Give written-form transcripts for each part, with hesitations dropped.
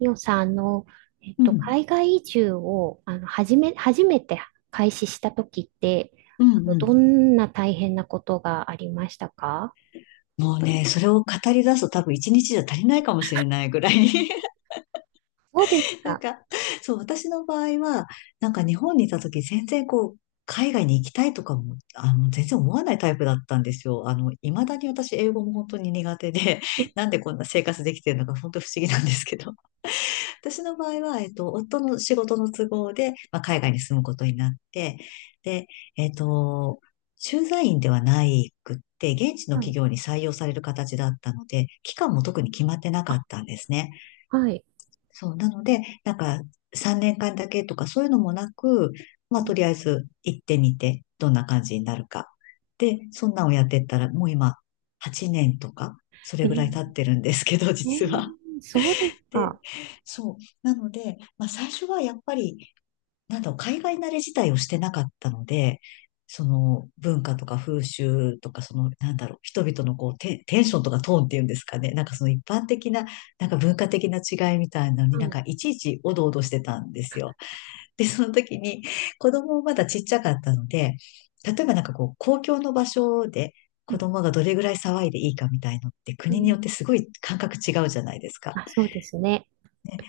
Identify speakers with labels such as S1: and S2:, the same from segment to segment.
S1: ミオさん、
S2: うん。
S1: 海外移住を、初めて開始した時って、
S2: うんう
S1: ど
S2: ん。
S1: んな大変なことがありましたか？
S2: もうね、それを語り出すと多分一日じゃ足りないかもしれないぐらいに
S1: そうです
S2: なん
S1: か。
S2: か、そう、私の場合は、なんか日本にいた時全然こう、海外に行きたいとかも、全然思わないタイプだったんですよ。未だに私英語も本当に苦手で、
S1: うん。
S2: なんでこんな生活できてるのか本当不思議なんですけど。私の場合は、夫の仕事の都合で、まあ、海外に住むことになって、で、えっと、駐在員ではないくって、現地の
S1: は
S2: 企
S1: い。
S2: 業に採用される形だったので、期間も特に決まってなかったんですね。
S1: はい。
S2: そう、なので、なんか、3年間だけとかそういうのもなく、まあ、とりあえず行ってみて、どんな感じになるか。で、そんなんをやってったら、もう今、8年とか、そ
S1: え
S2: れぐら
S1: ー、
S2: い経ってるんですけど、
S1: え
S2: 実は。
S1: ーそうです
S2: で、
S1: か。
S2: そう。なので、まあ最初はやっぱり、なんだろう、海外慣れ自体をしてなかったので、その文化とか風習とか、その、なんだろう、人々のこうテンションとかトーンっていうんですかね。なんかその一般的な、なんか文化的な違いみたいなのに
S1: は
S2: なん
S1: い。
S2: かいちいちおどおどしてたんですよ。で、その時に子供もまだちっちゃかったので、例えばなんかこう、公共の場所で
S1: う
S2: 子
S1: ん
S2: 供がどれぐらい騒いでいいかみたいのって
S1: う
S2: 国によ
S1: ん。
S2: ってすごい感覚違うじゃないですか。
S1: あ、そうですね。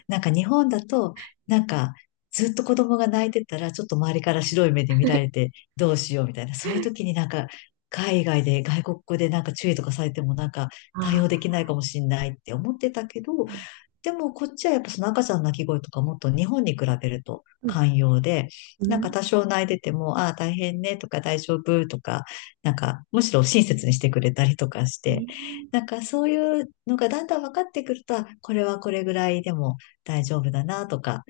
S2: なんか日本だと、なんかずっと子供が泣いてたら、ちょっと周りから白い目で見られ てどうしようみたいな、そういう時になんか海外で外国語でなんか注意とかされてもなんか対応
S1: あ
S2: できないかもしれないって思ってたけど、
S1: ー、う
S2: でもこっちはやっぱその赤ちゃんの泣き声とかもっと日本に比べると
S1: ん、
S2: 寛容で、
S1: う
S2: なんか
S1: ん。
S2: 多少泣いてても、ああ大変ねとか大丈夫とか、なんかむしろ親切にしてくれたりとかし
S1: え
S2: て、
S1: ー、
S2: なんかそういうのがだんだん分かってくると、あこれはこれぐらいでも大丈夫だなとか、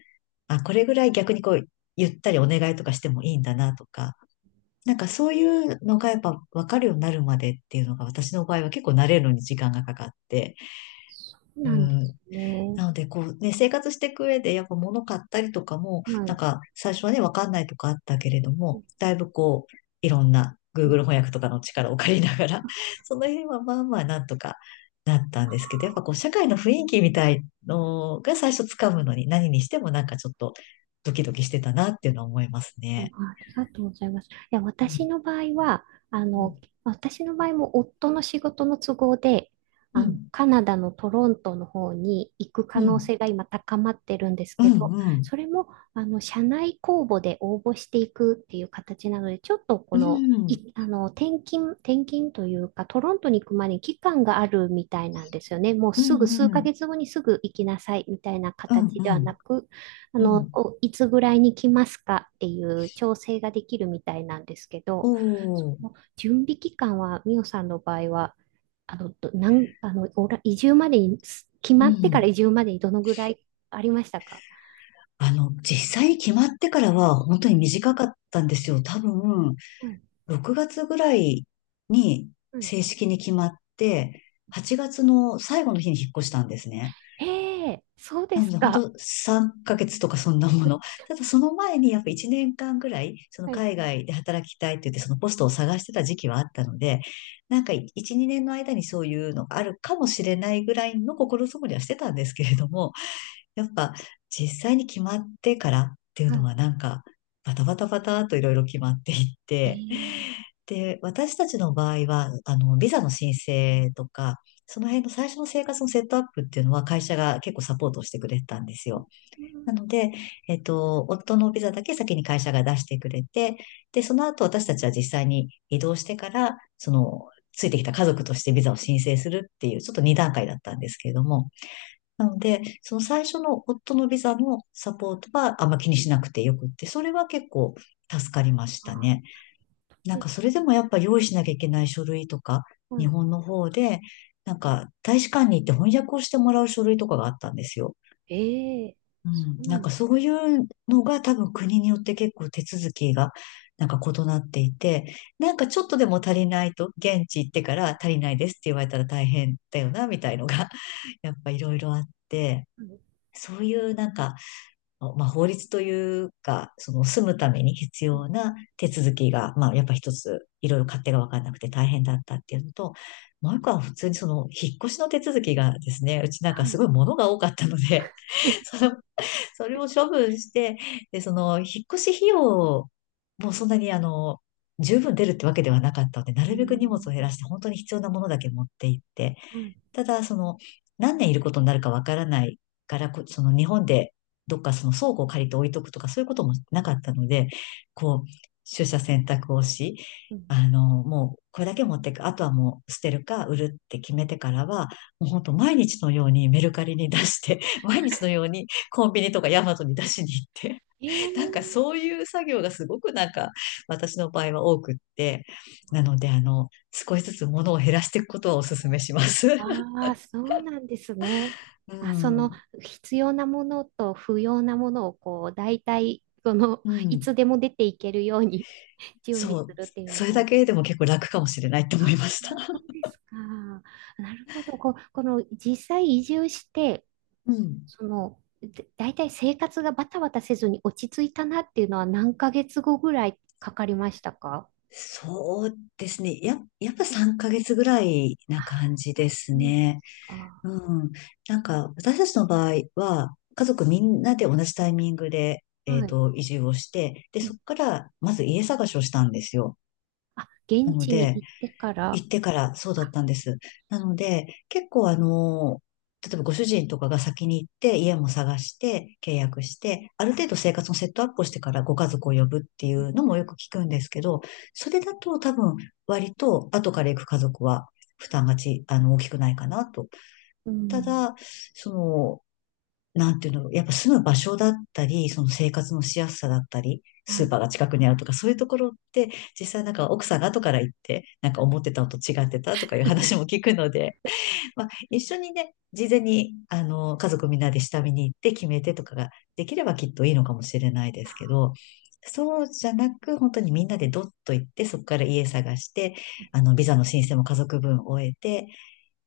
S2: あ、これぐらい逆にこうゆったりお願いとかしてもいいんだなとか、なんかそういうのがやっぱ分かるようになるまでっていうのが私の場合は結構慣れるのに時間がかかって、
S1: そう
S2: う
S1: なんで
S2: ん、
S1: すね。
S2: なので、こうね、生活していく上で、やっぱ物買ったりとかも、
S1: まあ、
S2: なん
S1: う
S2: か最初はね、わかんないとかあったけれども、
S1: ん
S2: だいぶこう、いろんな Google 翻訳とかの力を借りながら、その辺はまあまあなんとかなったんですけど、やっぱこう、社会の雰囲気みたいのが最初つかむのに、何にしてもなんかちょっとドキドキしてたなっていうのは思います
S1: うん、
S2: ね。
S1: ありがとうございます。いや、
S2: うん
S1: あ
S2: う
S1: の、
S2: ん、
S1: 私の場合も夫の仕事の都合で、
S2: うん、
S1: カナダのトロントの方に行く可
S2: う
S1: 能
S2: ん、
S1: 性が今高まってるんです
S2: う
S1: け
S2: ん、
S1: ど、
S2: うん、
S1: それも、社内公募で応募していくっていう形なので、ちょっとこ
S2: う
S1: の、
S2: ん、
S1: い、あの、転勤、転勤というか、トロントに行くまでに期間があるみたいなんですよね。もう
S2: うん、
S1: すぐ数
S2: う
S1: ヶ
S2: ん、
S1: 月後にすぐ行きなさいみたいな
S2: う
S1: 形ではな
S2: ん、
S1: く、
S2: うん、
S1: こういつぐらいに来ますかっていう調整ができるみたいなんですけ
S2: お
S1: ど、そ
S2: ー、
S1: の準備期間は、ミオさんの場合は、あの、どなん、あの、おら移住までに、す決
S2: う
S1: まってから
S2: ん。
S1: 移住までにどのぐらいありましたか？
S2: 実際に決まってからは本当
S1: は
S2: に
S1: い
S2: 短かったんですよ。多分、
S1: はい
S2: 6月ぐらいに
S1: はい。
S2: 正式に決まって、8月の最後の日に引っ越したんですね。
S1: ええ、そうで
S2: なの
S1: す
S2: で、本
S1: か。
S2: 当3ヶ月とかそんなもの。ただその前にやっぱ1年間ぐらい、その
S1: はい、
S2: 海外で働きたいって言って、そのポストを探してた時期はあったので、なんか1、2年の間にそういうのがあるかもしれないぐらいの心づもりはしてたんですけれども、やっぱ実際に決まってからっていう
S1: は
S2: の
S1: い。
S2: はなんかバタバタバタといろいろ決まっていっ
S1: ええ。
S2: て、で、私たちの場合は、ビザの申請とか、その辺の最初の生活のセットアップっていうのは会社が結構サポートをしてくれてたんですよ。
S1: う
S2: な
S1: ん。
S2: ので、夫のビザだけ先に会社が出してくれて、で、その後私たちは実際に移動してから、その、ついてきた家族としてビザを申請するっていう、ちょっと2段階だったんですけれども、なので、その最初の夫のビザのサポートはあんま気にしなくてよくって、それは結構助かりましたね。
S1: あ、
S2: なん
S1: で
S2: か
S1: す。
S2: それでもやっぱ用意しなきゃいけない書類とか、
S1: は
S2: 日
S1: い。
S2: 本の方で、なんか大使館に行って翻訳をしてもらう書類とかがあったんですよ。
S1: ええ、
S2: う
S1: そ
S2: ん。
S1: うな
S2: なん
S1: ん
S2: か
S1: です。
S2: そういうのが多分国によって結構手続きがなんか異なっていて、なんかちょっとでも足りないと、現地行ってから足りないですって言われたら大変だよな、みたいのが、やっぱいろいろあって、
S1: はい。
S2: そういうなんか、まあ、法律というか、その住むために必要
S1: ん、
S2: な手続きが、まあ、やっぱ一つ、いろいろ勝手が分からなくて大変だったっていうのと、もう一個は普通にその引っ越しの手続きがですね、うちなん
S1: は
S2: かす
S1: い。
S2: ごい物が多かったので、その、それを処分して、で、その引っ越し費用もそんなに十分出るってわけではなかったので、な
S1: うー
S2: るべく荷物を減ら
S1: ん。
S2: して本当に必要なものだけ持って行って、
S1: はい。
S2: ただ、その、何年いることになるかわからないから、その日本でどっかその倉庫を借りて置いとくとか、そういうこともなかったので、こう、取捨選択をし、
S1: うん。
S2: もう、これだけ持っていく。あとはもう捨てるか売るって決めてからは、もう本当毎日のようにメルカリに出して、毎日のようにコンビニとかヤマトに出しに行って、
S1: え
S2: なんか
S1: え。
S2: そういう作業がすごくなんか私の場合は多くって、なので少しずつ物を減らしていくことはお勧めします。
S1: ああ、そうなんですね。
S2: う
S1: あ、その
S2: ん。
S1: 必要なものと不要なものをこう、大体、その、
S2: う
S1: い
S2: ん。
S1: つでも出ていけるように 準備
S2: そ
S1: す
S2: う。
S1: るっていうの
S2: それ
S1: が
S2: だ
S1: 大事。
S2: けでも結構楽かもしれないと思いました。
S1: あ、そう ですか。なるほど。こう、この実際移住して、
S2: うん。
S1: その、で大体生活がバタバタせずに落ち着いたなっていうのは何ヶ月後ぐらいかかりましたか？
S2: そうですね。やっぱ3ヶ月ぐらいな感じで
S1: あ、そ
S2: す
S1: うで
S2: ね。
S1: すか。
S2: うん。なんか、私たちの場合は、家族みんなで同じタイミングで、
S1: はい。
S2: 移住をして、で、
S1: う
S2: そ
S1: ん。
S2: こから、まず家探しをしたんですよ。
S1: あ、
S2: な
S1: 現
S2: の
S1: 地に
S2: で、
S1: 行ってから、
S2: 行ってからそうだったんです。なので、結構例えばご主人とかが先に行って家も探して契約して、ある程度生活のセットアップをしてからご家族を呼ぶっていうのもよく聞くんですけど、それだと多分割と後から行く家族は負担がち、あの、大きくないかなと。
S1: う
S2: た
S1: ん。
S2: だ、その、なんていうの、やっぱ住む場所だったり、その生活のしやすさだったり、スー
S1: あ、
S2: パーが近くにあるとか、そういうところって、実際なんか奥さんが後から行って、なんか思ってたのと違ってたとかいう話も聞くので、まあ一緒にね、事前に、家族みんなで下見に行って決めてとかができればきっといいのかもしれないですけど、そうじゃなく、本当にみんなでドッと行って、そこから家探して、ビザの申請も家族分終えて、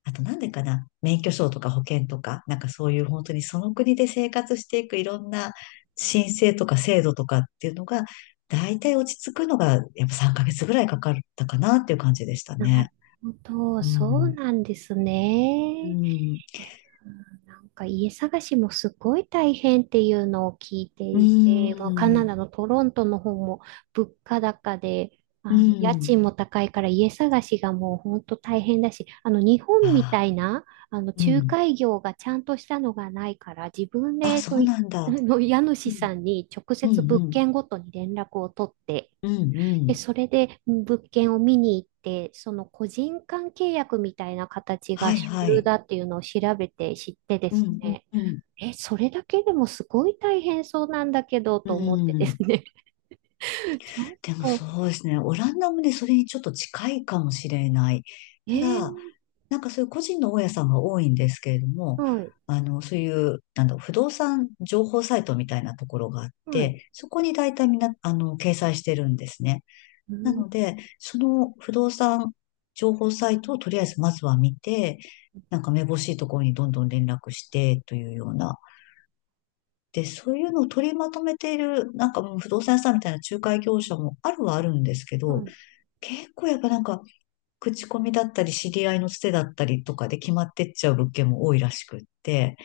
S2: あとなんでかな、免許証とか保険とか、なんかそういう本当にその国で生活していくいろんな申請とか制度とかっていうのが、大体落ち着くのがやっぱ3ヶ月ぐらいかかったかなっていう感じでした
S1: なる
S2: ね。
S1: ほど。
S2: う
S1: そう
S2: ん。
S1: なんです
S2: う
S1: ね。い
S2: ん。
S1: やー、なんか家探しもすごい大変っていうのを聞いて
S2: う
S1: いて、もうカナ
S2: ん。
S1: ダのトロントの方も物価高で、
S2: う
S1: あの家
S2: ん。
S1: 賃も高いから家探しがもう本当大変だし、あの日
S2: あ
S1: 本みた
S2: あ、
S1: いな、あの
S2: う
S1: 仲
S2: ん。
S1: 介業がちゃんとしたのがないから、自分
S2: あ、
S1: で
S2: そ
S1: そう
S2: う
S1: い
S2: なん だ。
S1: の家
S2: う
S1: 主さ
S2: ん。
S1: んに直
S2: うん。
S1: 接物
S2: うん。
S1: 件ごとに連絡を取って、
S2: うん。う
S1: で、
S2: ん
S1: それで物件を見に行って、その個人間契約みたいな形
S2: は
S1: が
S2: い
S1: 主
S2: は
S1: 流
S2: い。
S1: だっていうのを調べて知ってで
S2: う
S1: す
S2: ん。
S1: ね、
S2: うん。
S1: え、それだけでもすごい大変そうなんだけど
S2: う
S1: と思ってで
S2: ん。
S1: すね、ちょっ
S2: でも
S1: と、
S2: そうですね。オランダもね、それにちょっと近いかもしれない。
S1: え
S2: た
S1: ー、
S2: だ、なんかそういう個人の大家さんが多いんですけれども、
S1: はい、
S2: そういう、なんだろう、不動産情報サイトみたいなところがあっ
S1: はい、
S2: て、そこに大体みんな、掲載してるんですね。
S1: う
S2: な
S1: ん、
S2: ので、その不動産情報サイトをとりあえずまずは見て、なんかめぼしいところにどんどん連絡してというような。で、そういうのを取りまとめている、なんかもう不動産屋さんみたいな仲介業者もあるはあるんですけど、
S1: は
S2: 結構やっぱなんか口コミだったり、知り合いのつてだったりとかで決まってっちゃう物件も多いらしくって、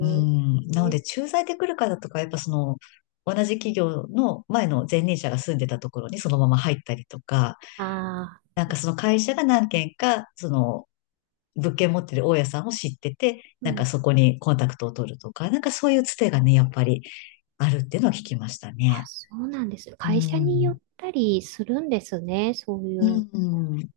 S2: うん、な
S1: え
S2: の
S1: ー、
S2: で、駐在で来る方とか、やっぱその、同じ企業の前の前任者が住んでたところにそのまま入ったりとか、
S1: あ
S2: なんかその会社が何軒か、物件持ってる大家さんを知ってて、
S1: ー、う
S2: なんか
S1: ん、
S2: そこにコンタクトを取るとか、なんかそういうつてがね、やっぱりあるっていうのは聞きました
S1: あ、
S2: ね。
S1: そうなんです。
S2: う
S1: 会社によ
S2: ん。
S1: ったりするんですね、そうい
S2: う
S1: うの
S2: ん。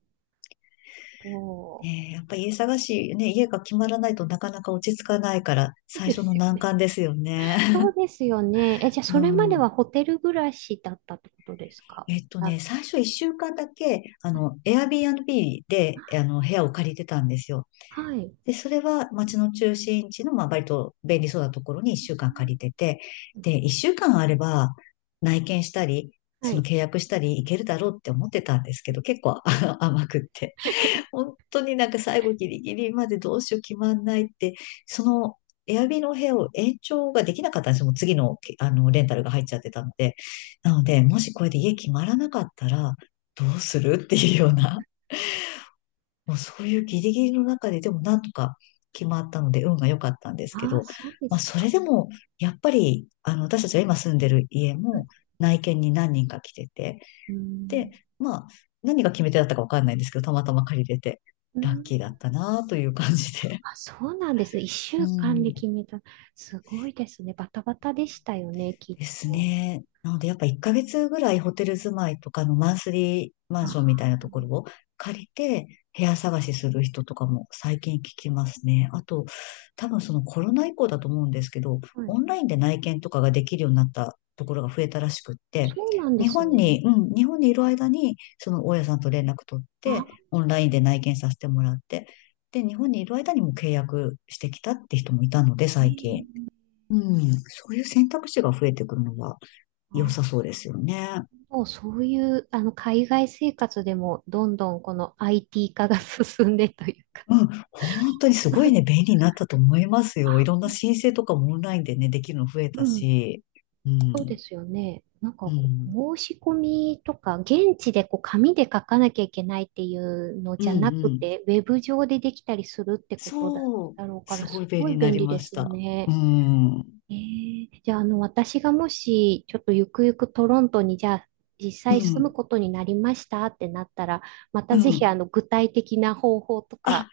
S1: と。そ
S2: ねえ、やっぱ家探し、ね、家が決まらないとなかなか落ち着かないから、
S1: う
S2: 最
S1: で
S2: 初の
S1: すよ
S2: 難
S1: ね。
S2: 関ですよね。
S1: そう ですよね。え、じゃあ、そ
S2: う
S1: れまで
S2: ん。
S1: はホテル暮らしだったってことですか？あ、
S2: 最初一週間だけ、Airbnb で、部屋を借りてたんですよ。
S1: はい。
S2: で、それは街の中心地の、まあ、割と便利そうなところに一
S1: う
S2: 週間借
S1: ん、
S2: りてて、で、一週間あれば、内見したり、
S1: は
S2: その
S1: い。
S2: 契約したり、いけるだろうって思ってたんですけど、結構 甘くって。本当になんか最後ギリギリまでどうしよう決まんないって、そのエアビの部屋を延長ができなかったんですよ。もう次の、あのレンタルが入っちゃってたので。なので、もしこれで家決まらなかったらどうするっていうような、もうそういうギリギリの中ででもなんとか決まったので運が良かったんですけ
S1: ああ、
S2: ど、
S1: そうで
S2: ま
S1: す
S2: あ
S1: か。
S2: それでもやっぱり私たちが今住んでる家
S1: はい。
S2: も内見に何人か来てて、
S1: う
S2: で、
S1: ん。
S2: まあ、何が決め手だったかわかんないんですけど、たまたま借りれて、
S1: う
S2: ラッ
S1: ん。
S2: キーだったなという感じで。
S1: あ、そうなんですね。一
S2: う
S1: 週間で
S2: ん。
S1: 決めた。すごいですね。バタバタでしたよね、きっ
S2: です
S1: と。
S2: ね。なので、やっぱ1ヶ月ぐらいホテル住まいとかのマンスリーマ
S1: あ
S2: ンションみたいなとこ
S1: ー、
S2: ろを借りて部屋探しする人とかも最近聞きますね。あと、多分そのコロナ以降だと思うんですけど、
S1: はい。
S2: オンラインで内見とかができるようになったところが増えたらしくって、
S1: そうなんで
S2: 日
S1: す
S2: 本
S1: ね。
S2: に、うん、日本にいる間に、その大家さんと連絡取っ
S1: あ、
S2: て、オンラインで内見させてもらって、で、日本にいる間にも契約してきたって人もいたので、
S1: え
S2: 最近。
S1: え、
S2: うん、そういう選択肢が増えてくるのは良
S1: あ、
S2: さそうですよね。
S1: もうそういう、海外生活でも、どんどんこの IT 化が 進んでというか。
S2: うん、本当にすごいね、便 利になったと思いますよ。いろん
S1: あ、
S2: な申請とかもオンラインでね、できるの増え
S1: う
S2: た
S1: ん。
S2: し。う
S1: そうで
S2: ん、
S1: すよね。なん
S2: う
S1: か、
S2: ん、
S1: 申し込みとか、現地でこう紙で書かなきゃいけないっていうの
S2: うん、
S1: じゃな
S2: う
S1: く
S2: ん。
S1: て、ウェブ上でできたりするってことだ、
S2: そう、
S1: だろうか
S2: す
S1: ら、
S2: ごい
S1: す
S2: 便
S1: ご
S2: 利
S1: い
S2: にな
S1: 便
S2: り
S1: 利
S2: ま
S1: で
S2: し
S1: す
S2: た。う
S1: ね。
S2: ん、う
S1: えー、じゃあ、私がもし、ちょっとゆくゆくトロントに、じゃあ、実
S2: ん、
S1: 際住むことになりましたってなったら、また
S2: う
S1: ぜひ、
S2: ん。
S1: 具体的な方法とか、
S2: あ、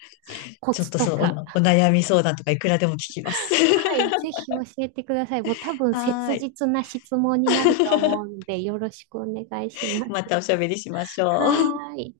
S1: コ
S2: ちょっ
S1: ツ
S2: と
S1: とか、
S2: お悩み相談とかいくらでも聞きます。
S1: はい、ぜひ教えてください。もう多 分
S2: は
S1: 切
S2: ーい。
S1: 実な質問になると思うん で、よろしくお願いしま
S2: ま
S1: す。
S2: たおしゃべりしましょう。
S1: はーい。